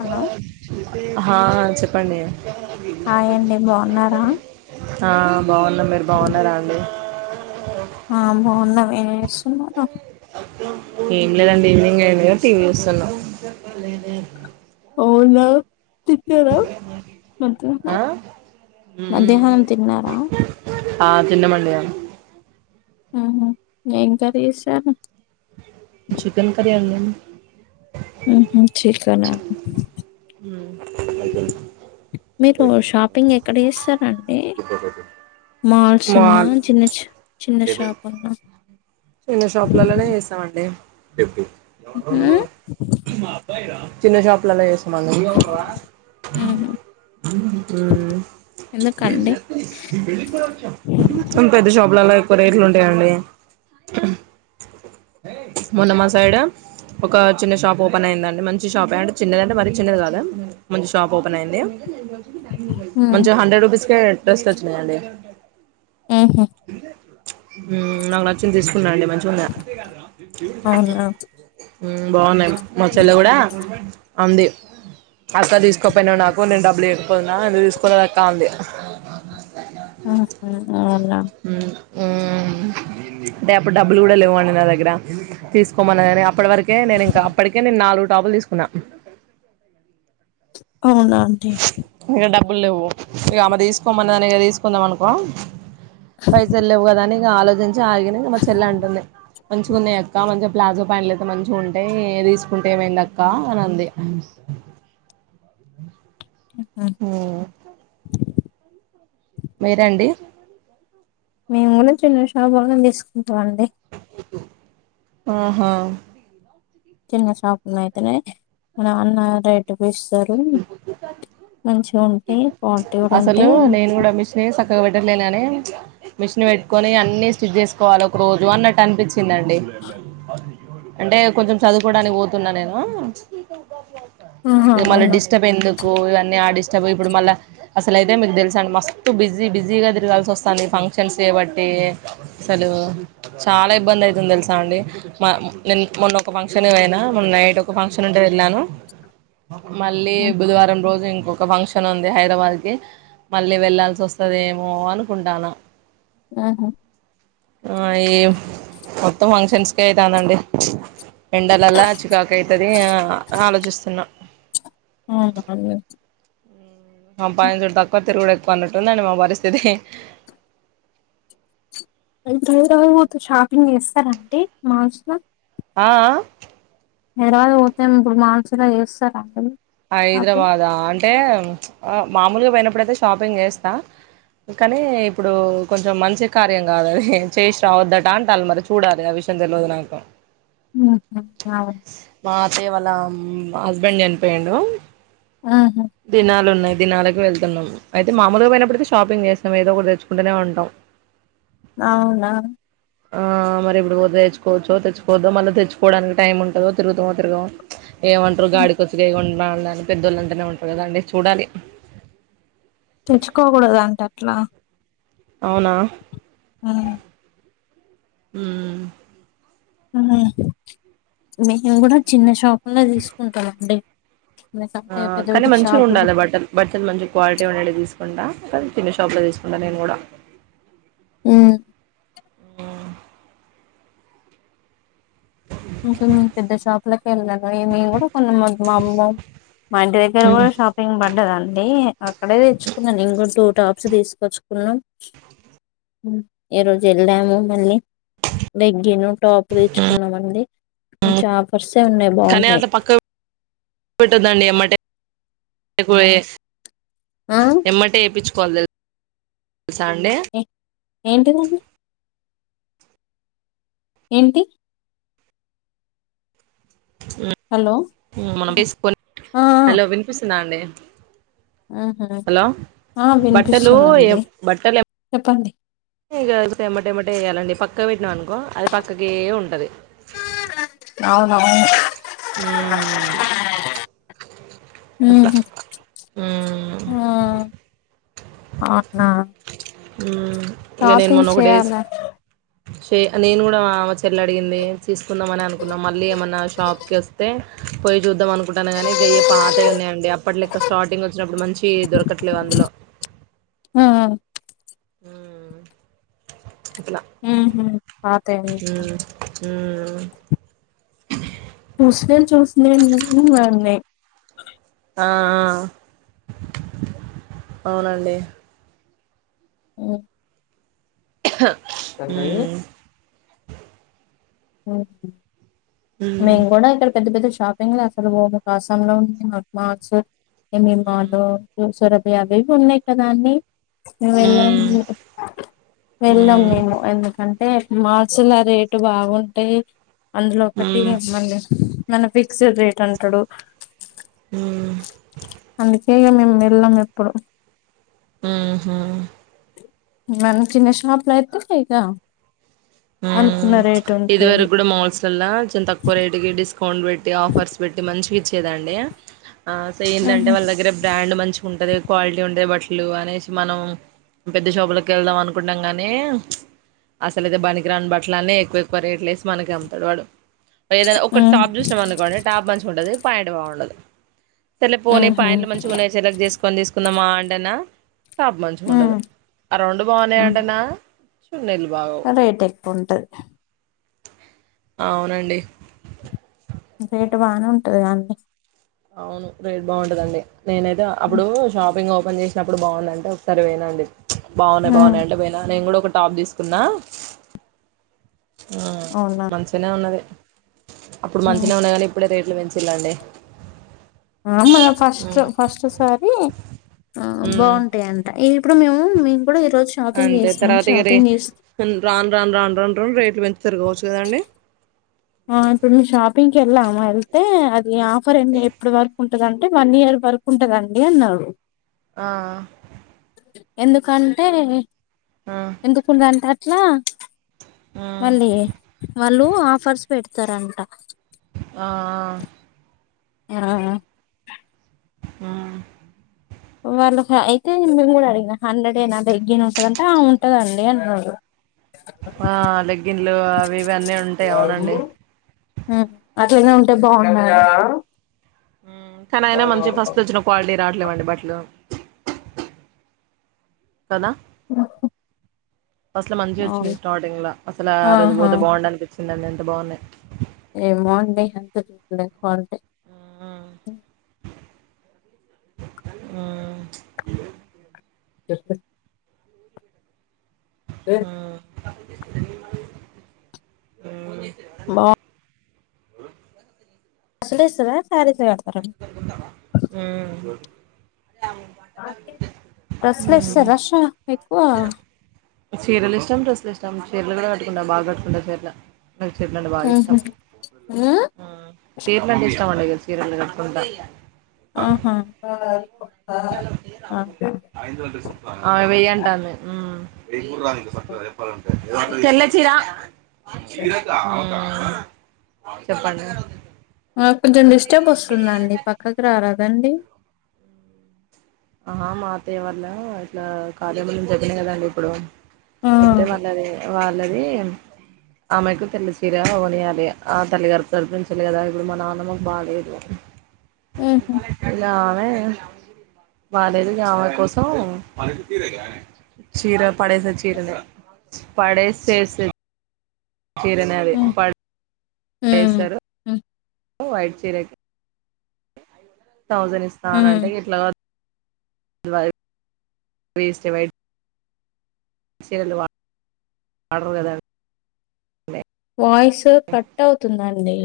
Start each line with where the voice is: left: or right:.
left: hello
right: హ చెప్పండి
left: hi అండి బాగున్నారా
right: ఆ బాగున్న మీరు బాగున్నారా అండి
left: ఆ బాగున్నం ఏం చేస్తురు
right: ఏం లేదండి ఈవినింగ్ అయింది గదా టీవీ చూస్తున్నాం
left: అవునా తిన్నారా మధ్యాహ్నం
right: ఆ
left: మధ్యాహ్నం తిన్నారా
right: ఆ తిన్నాం అండి ఇగ
left: ఆహ ఏం కర్రీ చేసారు
right: చికెన్ కర్రీ అండి
left: ఉహు చికెనా
right: హ్మ్
left: మీరు షాపింగ్ ఎక్కడ ఇస్తారండి [unintelligible]
right: మా
left: చిన్న చిన్న షాప్ అన్నా
right: చిన్న షాపులలోనే చేస్తామండి
left: ఉహు
right: చిన్న షాపులలోనే చేస్తామండి హ్మ్
left: ఎందుకండి
right: ఉమ్ పెద్ద షాపులలా ఎక్కువ రేట్లు ఉంటాయండి మొన్నమ సైడు ఒక చిన్న షాప్ ఓపెన్ అయిందండి మంచి షాప్ ఎ అంటే చిన్నదింటే మరి చిన్నది కాదు లే మంచి షాప్ ఓపెన్ అయింది మంచిగ హండ్రెడ్ రూపీస్ కే డ్రెస్లు వచ్చినాయండి
left: ఉహు
right: హ్మ్ నాక్ న తీసుకున్నాండి మంచి ఉండ
left: అవునా
right: హ్మ్ బాగున్నాయి మా చెల్ల కూడా అంది అత్త తీసుకోపోయినా నాకు నేను డబ్బులు ఇయకపోయినా ఎందుకు తీసుకోలేదు అక్క అంది
left: ఆహ అవునా
right: హ్మ్ అంటే అప్పుడు డబ్బులు కూడా లేవండి నా దగ్గర తీసుకోమన్నా గాని అప్పటి వరకే నేను ఇంకా అప్పటికే నేను నాలుగు టాపులు తీసుకున్నా
left: అవునాంటి
right: ఇక డబ్బులు లేవు ఇగ ఆమె తీసుకోమని దాని తీసుకుందాం అనుకో పైసలు లేవు కదాని ఆలోచించి ఆగిన మా చెల్లె అంటుంది మంచిగా ఉన్నాయి అక్క మంచి ప్లాజో ప్యాంట్లు అయితే మంచిగా ఉంటాయ్ తీసుకుంటే ఏమైందిక్క అని అంది
left: ఆహ
right: మీరండి
left: మేము కూడా చిన్న షాపులోనే తీసుకుంటాం అండి
right: ఆహా
left: చిన్న షాప్లో అయితనే మా నాన్న రైటు పీస్ తరు మంచి ఉంటాయి క్వాలిటీ కూడా ఉంటాయ్
right: క్క పెట్టలేనననే మిషన్ పెట్టుకొని అన్ని స్టిచ్ చేసుకోవాలి ఒక రోజు అన్నట్టు అనిపించ్ చిందండి అంటే కొంచం చదువుకోడానికి పోతున్నా నేను
left: ఆహా
right: ఇక మళ్ళీ
left: అవునా
right: డిస్టర్బ్ ఎందుకు ఇవన్నీ ఆ డిస్టబ్ ఇప్పుడు మళ్ళ అసలు అయితే మీకు తెలుస అండ్ మస్తు బిజీ బిజీగా తిరగాల్సి వస్తాంది ఫంక్షన్స్ చేయబట్టి అసలు చాలా ఇబ్బంది అయితుంది తెలుసా అండి మా నిన్ మొన్న ఒక ఫంక్షన్ పోయినా మొన్న నైట్ ఒక ఫంక్షన్ ఉంటే వెళ్ళాను మళ్ళీ బుధవారం రోజు ఇం ఒక ఫంక్షన్ ఉంది హైదరాబాద్ కి మళ్ళీ వెళ్లాల్సి వస్తదేమో అనుకుంటాన
left: ఆహా
right: ఆ ఏం మొత్తం ఫంక్షన్స్ కే అయితాందండి ఎండలలా అ చికాకు అయితది ఆ ఆలోచిస్తున్నా
left: ఆ నాన్ వెజ్
right: సంపాదించుడు తక్కువ తిరుగుడు ఎక్కు పన్నటందని మా పరిస్థితి
left: ఏన్ ట్రూతకు వోతూ షాపింగ్ చేస్తారండి మాల్స్ లా
right: ఆ ఆ
left: హైదరాబాద్ పోతే ఇప్పుడు మానుసులా చేస్తారండి షాపింగ్
right: హైదరాబాదా అంటే మామూలుగా పోయినప్పుడైతే షాపింగ్ చేస్తా కానీ ఇప్పుడు కొంచెం మంచి కార్యం కాదు అది చేసి రావద్దట అంటల్లు మరి చూడాలి అవి చన్ తెలువదు నాకు
left: ఉహు నవును
right: చే వాళ్ళ హస్బెండ్ చనిపోయిండు
left: ఆహా
right: దినాలు ఉన్నాయి దినాలకు వెళ్తున్నాం అయితే మాములుగా పోయినప్పుడు అయితే షాపింగ్ చేస్తాం ఏదో ఒకటి తెచ్చుకుంటనే ఉంటాం
left: అవునా
right: ఆ మరి ఇప్పుడు తెచ్చుకోవచో తెచ్చుకోవదో మళ్ళీ తెచ్చుకోవడానికి టైం ఉంటుందో తిరుగుతామో తిరగమో ఏమంటారు గాడి ఇగోండి మా అందాన్ని పెద్దోళ్ళు అంటేనే ఉంటారు కదా అండి చూడాలి
left: తెచ్చుకోకూడదు అంట అట్లా
right: అవునా
left: అలాగే
right: ఉ
left: ఉహు మేము కూడా చిన్న షాపుల్లో తీసుకుంటాం అండి
right: ఆ కానీ మంచిగా ఉండాలి బట్టన్ బట్టన్ మంచి క్వాలిటీ ఉండేటి తీసుకుంటా కాని చిన్న షాప్ లా తీసుకుంటా నేను కూడా
left: ఉ ఇంకొన్ని పెద్ద షాపులకు వెళ్ళను ఈ మేము కూడా కొన్నాం మాకు మా అమ్మమ్మమో మా ఇంటి దగ్గర కూడా షాపింగ్ పడ్డదండి అక్కడే తెచ్చుకున్నా నేను కూడా టూ టాప్స్ తీసుకొచ్చుకున్నాం ఉ ఏ రోజు వెళ్ళాము మళ్ళీ లెగ్గీను టాప్ తెచ్చుకున్నాము అండి
right: కనీ అంతా పక్క పెట్టందండి ఏమ్మటే ఏకు ఏసు
left: ఆ
right: ఎమ్మటే ఏపిచ్చుకోవాలి తెలు
left: ఏ ఏంటిది అది ఏంటి హలో
right: ఉ మనం తీసుక పోనీ
left: ఆ ఆ
right: హలో వినిపిస్తుందా అండి
left: ఆహా
right: హలో
left: ఆ
right: బట్టలు ఏవు
left: వినిపిస్తుందండి
right: బట్టలు ఎం
left: చెప్పండి
right: ఇగ ఎందుకు ఎమ్మటే ఎమ్మటే వేయాలండి పక్కకు పెట్టినాం అనుకో అది పక్కకే ఉంటది
left: అవునవును
right: ఉ అట్లా ఉమ్
left: ఉ ఆ అవునా
right: ఉ ఇగ నేన్
left: షాపింగ్
right: మొన్న ఒకటి డేస్
left: చేయాలా
right: షే నేను కూడా మా చెల్ల అడిగింది తీసుకుందాంమనే అనుకున్నాం మళ్ళీ ఏమన్నా షాప్ కి వస్తే పోయి చూద్దామ్ అనుకుంటానా గానీ గెయ్యే పాతవి ఉన్నాయండి అప్పట్ లెక్క స్టార్టింగ్ వచ్చినప్పుడు మంచి దొరకట్లేవు అందులో
left: ఆ ఆ
right: ఉమ్ అట్లా
left: ఉహు పాతేవి
right: హ్మ్ హ్మ్ హ
left: ట్యూస్డే చూసిన నన్నే
right: ఆ ఆ అవునండి
left: మ్మ్
right: హా హ్మ్
left: మ్ హు
right: ఉమ్
left: మేమ్ కూడా ఇక్కడ పెద్ద పెద్ద షా షాపింగ్ లో అసలు కాసం లో మ్ వి మాల్స్ మ్ వి అ అవి ఉన్నాయి కదా అండి వెళ్లం
right: ఉమ్
left: వెళ్లం
right: ఉమ్
left: మేము ఎందుక అంటే మాల్సుల రేటు బాగుంటాయి అందులో ఒకటి
right: ఉమ్
left: మళ్ళీ మన ఫిక్స్డ్ రేట్ అంటాడు
right: ఉమ్
left: అందుక ఇగ మేము వెళ్ళం ఎప్పుడు
right: హ్మ్ హు
left: మన చిన్న షాపులో అయితే ఇక
right: హ్మ్
left: అనుకున్న రేట్ ఉంటది
right: ఇదివరకు కూడా మాల్స్ లల్ల చాలా తక్కువ రేటుకే డిస్కౌయ్ అౌంట్ పెట్టి ఆఫర్స్ పెట్టి మంచి ఇచ్చేదండి సో
left: మ్మ్
right: ఏందంటే వాళ్ళ దగ్గర బ్రాండ్ మంచి ఉంటది క్వాలిటీ ఉంటది బట్టలు అనేసి మనం పెద్ద షాపు లోకి వెళ్దాం అనుకుంటున్నాం గానీ అసలు అయితే బానికి గ్రాండ్ బట్లన్ని ఎక్కువ ఎక్కువ రేట్లేేసి మనకి అమ్ముతడు వాడు ఏదైనా ఒక
left: హ్మ్
right: టాప్ చూసినాం అనుకోండి టాప్ మంచిగా ఉంటది పాయింట్ బాగుండదు సర్లే పోని
left: మ్మ్ హ్మ్
right: పాయంట్లు మంచిగా ఉన్నాయి సెలెక్ట్ చేసుకొని తీసుకుందాం మా ఆ అంటేన టాప్ మంచిగా ఉండదు అ రొండు
left: మ్మ్
right: బాగున్నాయింటేనా
left: రేట్ ఎక్కువంటది
right: అవునండి
left: రేటు బానే ఉంటది కండి
right: అవును రేట్ బాగుంటదండి నేనైతే అప్పుడు షాపింగ్ ఓ ఓపెన్ చేసినప్పుడు బాగున్నాందింట ఒకసారి పోయిన అండి బాగున్నాయి బాగున్నాయి అంటే పోయినా నేను కూడా ఒక టాప్ తీసుకున్నా ఉమ్
left: అవునా
right: మంచిగనే ఉన్నది అప్పుడు మంచినే ఉన్నాయి కానీ ఇప్పుడే రేట్లు పెంచిళ్ళండి
left: ఆ మళ్ళా ఫస్ట్లో ఫస్ట్ సారి ఆ
right: ఉమ్
left: బాగుంటాయంట ఈ ఇప్పుడు మేము మీ
right: అంతే తర్వాత ఇగ రే ఉమ్ రాను రాను రాను రాను రాను రేట్లు పె తిరగవచ్చు కదండి
left: ఆ ఇప్పుడు మేము షాపింగ్ కి వెళ్ళాము వెళ్తే అది ఆఫర్ ఎప్పుడు వరకు ఉంటందింటే వన్ ఇయర్ వరకు ఉంటదండి అన్నారు
right: ఆ
left: ఎందుకంటే
right: ఆ
left: ఎందుకుండంటే అట్లా
right: ఆ
left: మళ్ళీ వాళ్ళు ఆఫర్స్ పెడతారంట
right: ఆ ఆ
left: ఆ ఆ
right: ఉమ్
left: వాళ్ళు అయితే మేము కూడా అడిగినా హండ్రెడ్ ఏనా లెగ్గిను ఉంటదంటే ఆ ఉంటదండి అన్నారు
right: ఆ లెగ్గిన్లు అవి ఇవన్నీ ఉంటాయి అవునండి
left: అట్లానే ఉంటే బాగున్నాయి
right: ఉమ్ కానీ అయినా మంచి ఫస్ట్ వచ్చిన క్వాలిటీ రాట్లేమండి బట్టలు కదా
left: ఆఓ హ్మ్ హు
right: అస్సలు మంచి వచ్చినాయి స్టార్టింగ్ లో అసల ఆ రోజు
left: ఆహా
right: పోతే బాగుడానికి ఇచ్చిందండి ఎంత బాగున్నాయి
left: ఏమ్ బాగుంటాయి అంత డూప్లికేట్
right: హ్మ్
left: చెప్పు ఏ
right: ఉమ్
left: బా
right: అ
left: బస్ల ఓస్తున్నరా కార్కా
right: ఉమ్
left: బస్ల ఒస్తే
right: ఉమ్
left: రష్ ఎక్కువ
right: చీరలు ఇష్టం డ్రస్సులు ఇష్టం చీరలు కూడా కట్టుకుంట బాగా కట్టుకుంట చీరలు నాకు చీరలు అంటే బాగా ఇష్టం
left: ఊహూ హ్మ్
right: చీరలంటే ఇష్టం అండి ఇగ చీరలు క కట్టుకుంటా
left: ఆహా ఆహా
right: ఆమె వెయ్యి అంటాంది తెల్ల చీరా ఉమ్ చెప్పండి
left: నాకు కొంచెం డిస్టర్బ్ వస్తుందండి పక్కకి రారాదండి
right: ఆహా మా అత్తయ్య వాళ్ల ఇట్లా కార్యం ఉందని చెప్పిన కదండి ఇప్పుడు
left: ఆ
right: చెప్తే వాళ్ళది వాళ్ళది ఆమెకు తెల్ల చీర కొనియ్యాలి ఇగ ఆ తల్లిగారి తరుపునుంచెలి కదా ఇప్పుడు మా నాన్నమ్మకు బాలేదు
left: ఊహూ
right: ఇగ ఆమె బాలేదు ఇగ ఆమె కోసం చీర పడేసే చీరనే పడేసేసే చీరనే అది
left: హ్మ్ హ్మ్
right: పడేస్తరు
left: హ్మ్
right: వైట్ చీరకి థౌసండ్ ఇస్తా
left: హ్మ్
right: అనంటే ఇట్లా వైట్ వేస్ట్ ఏ వైట్ చీరలు వాడరు కదండి
left: వోయిస్ కట్ అవుతుందండి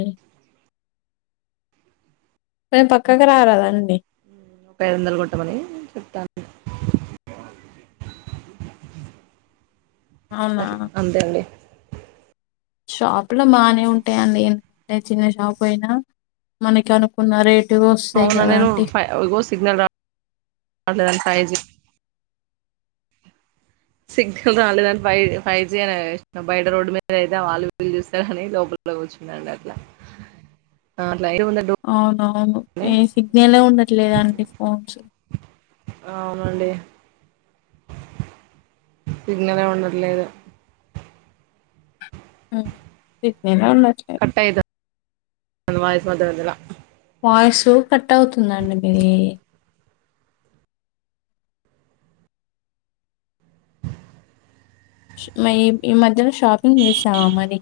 left: కొంచం పక్కకు రారాదండి
right: ముప్పై ఐదు వందలు కొట్టమని చెప్తాన్న
left: అవునా
right: అట్ల అంతే అండి
left: షాప్ లో బానే ఉంటయండి చిన్న షాప్ అయినా మనకి అనుకున్న రేట్
right: అవునా నేను ఫై ఇగో సిగ్నల్ రాట్లేదని ఫైవ్జి సిగ్నల్ రాలేదని ఫైవ్ ఫైవ్ జి అని బయట రోడ్డు మీదయితే వాళ్ళు వీళ్ళు చూస్తరని లోపల ల కూర్చున్న అండి అట్ల
left: అవునవును ఏ సిగ్నలే ఉండట్లేదండి ఫోన్స్
right: అవునండి సిగ్నలే ఉండట్లేదు
left: ఉమ్ సిగ్నల్
right: కట్ అయితాంది వాయిస్ మధ్య మధ్యల
left: వాయిసు కట్ అవుతుందండి మీది ఈ మధ్యలో షాపింగ్ చేసావా మరి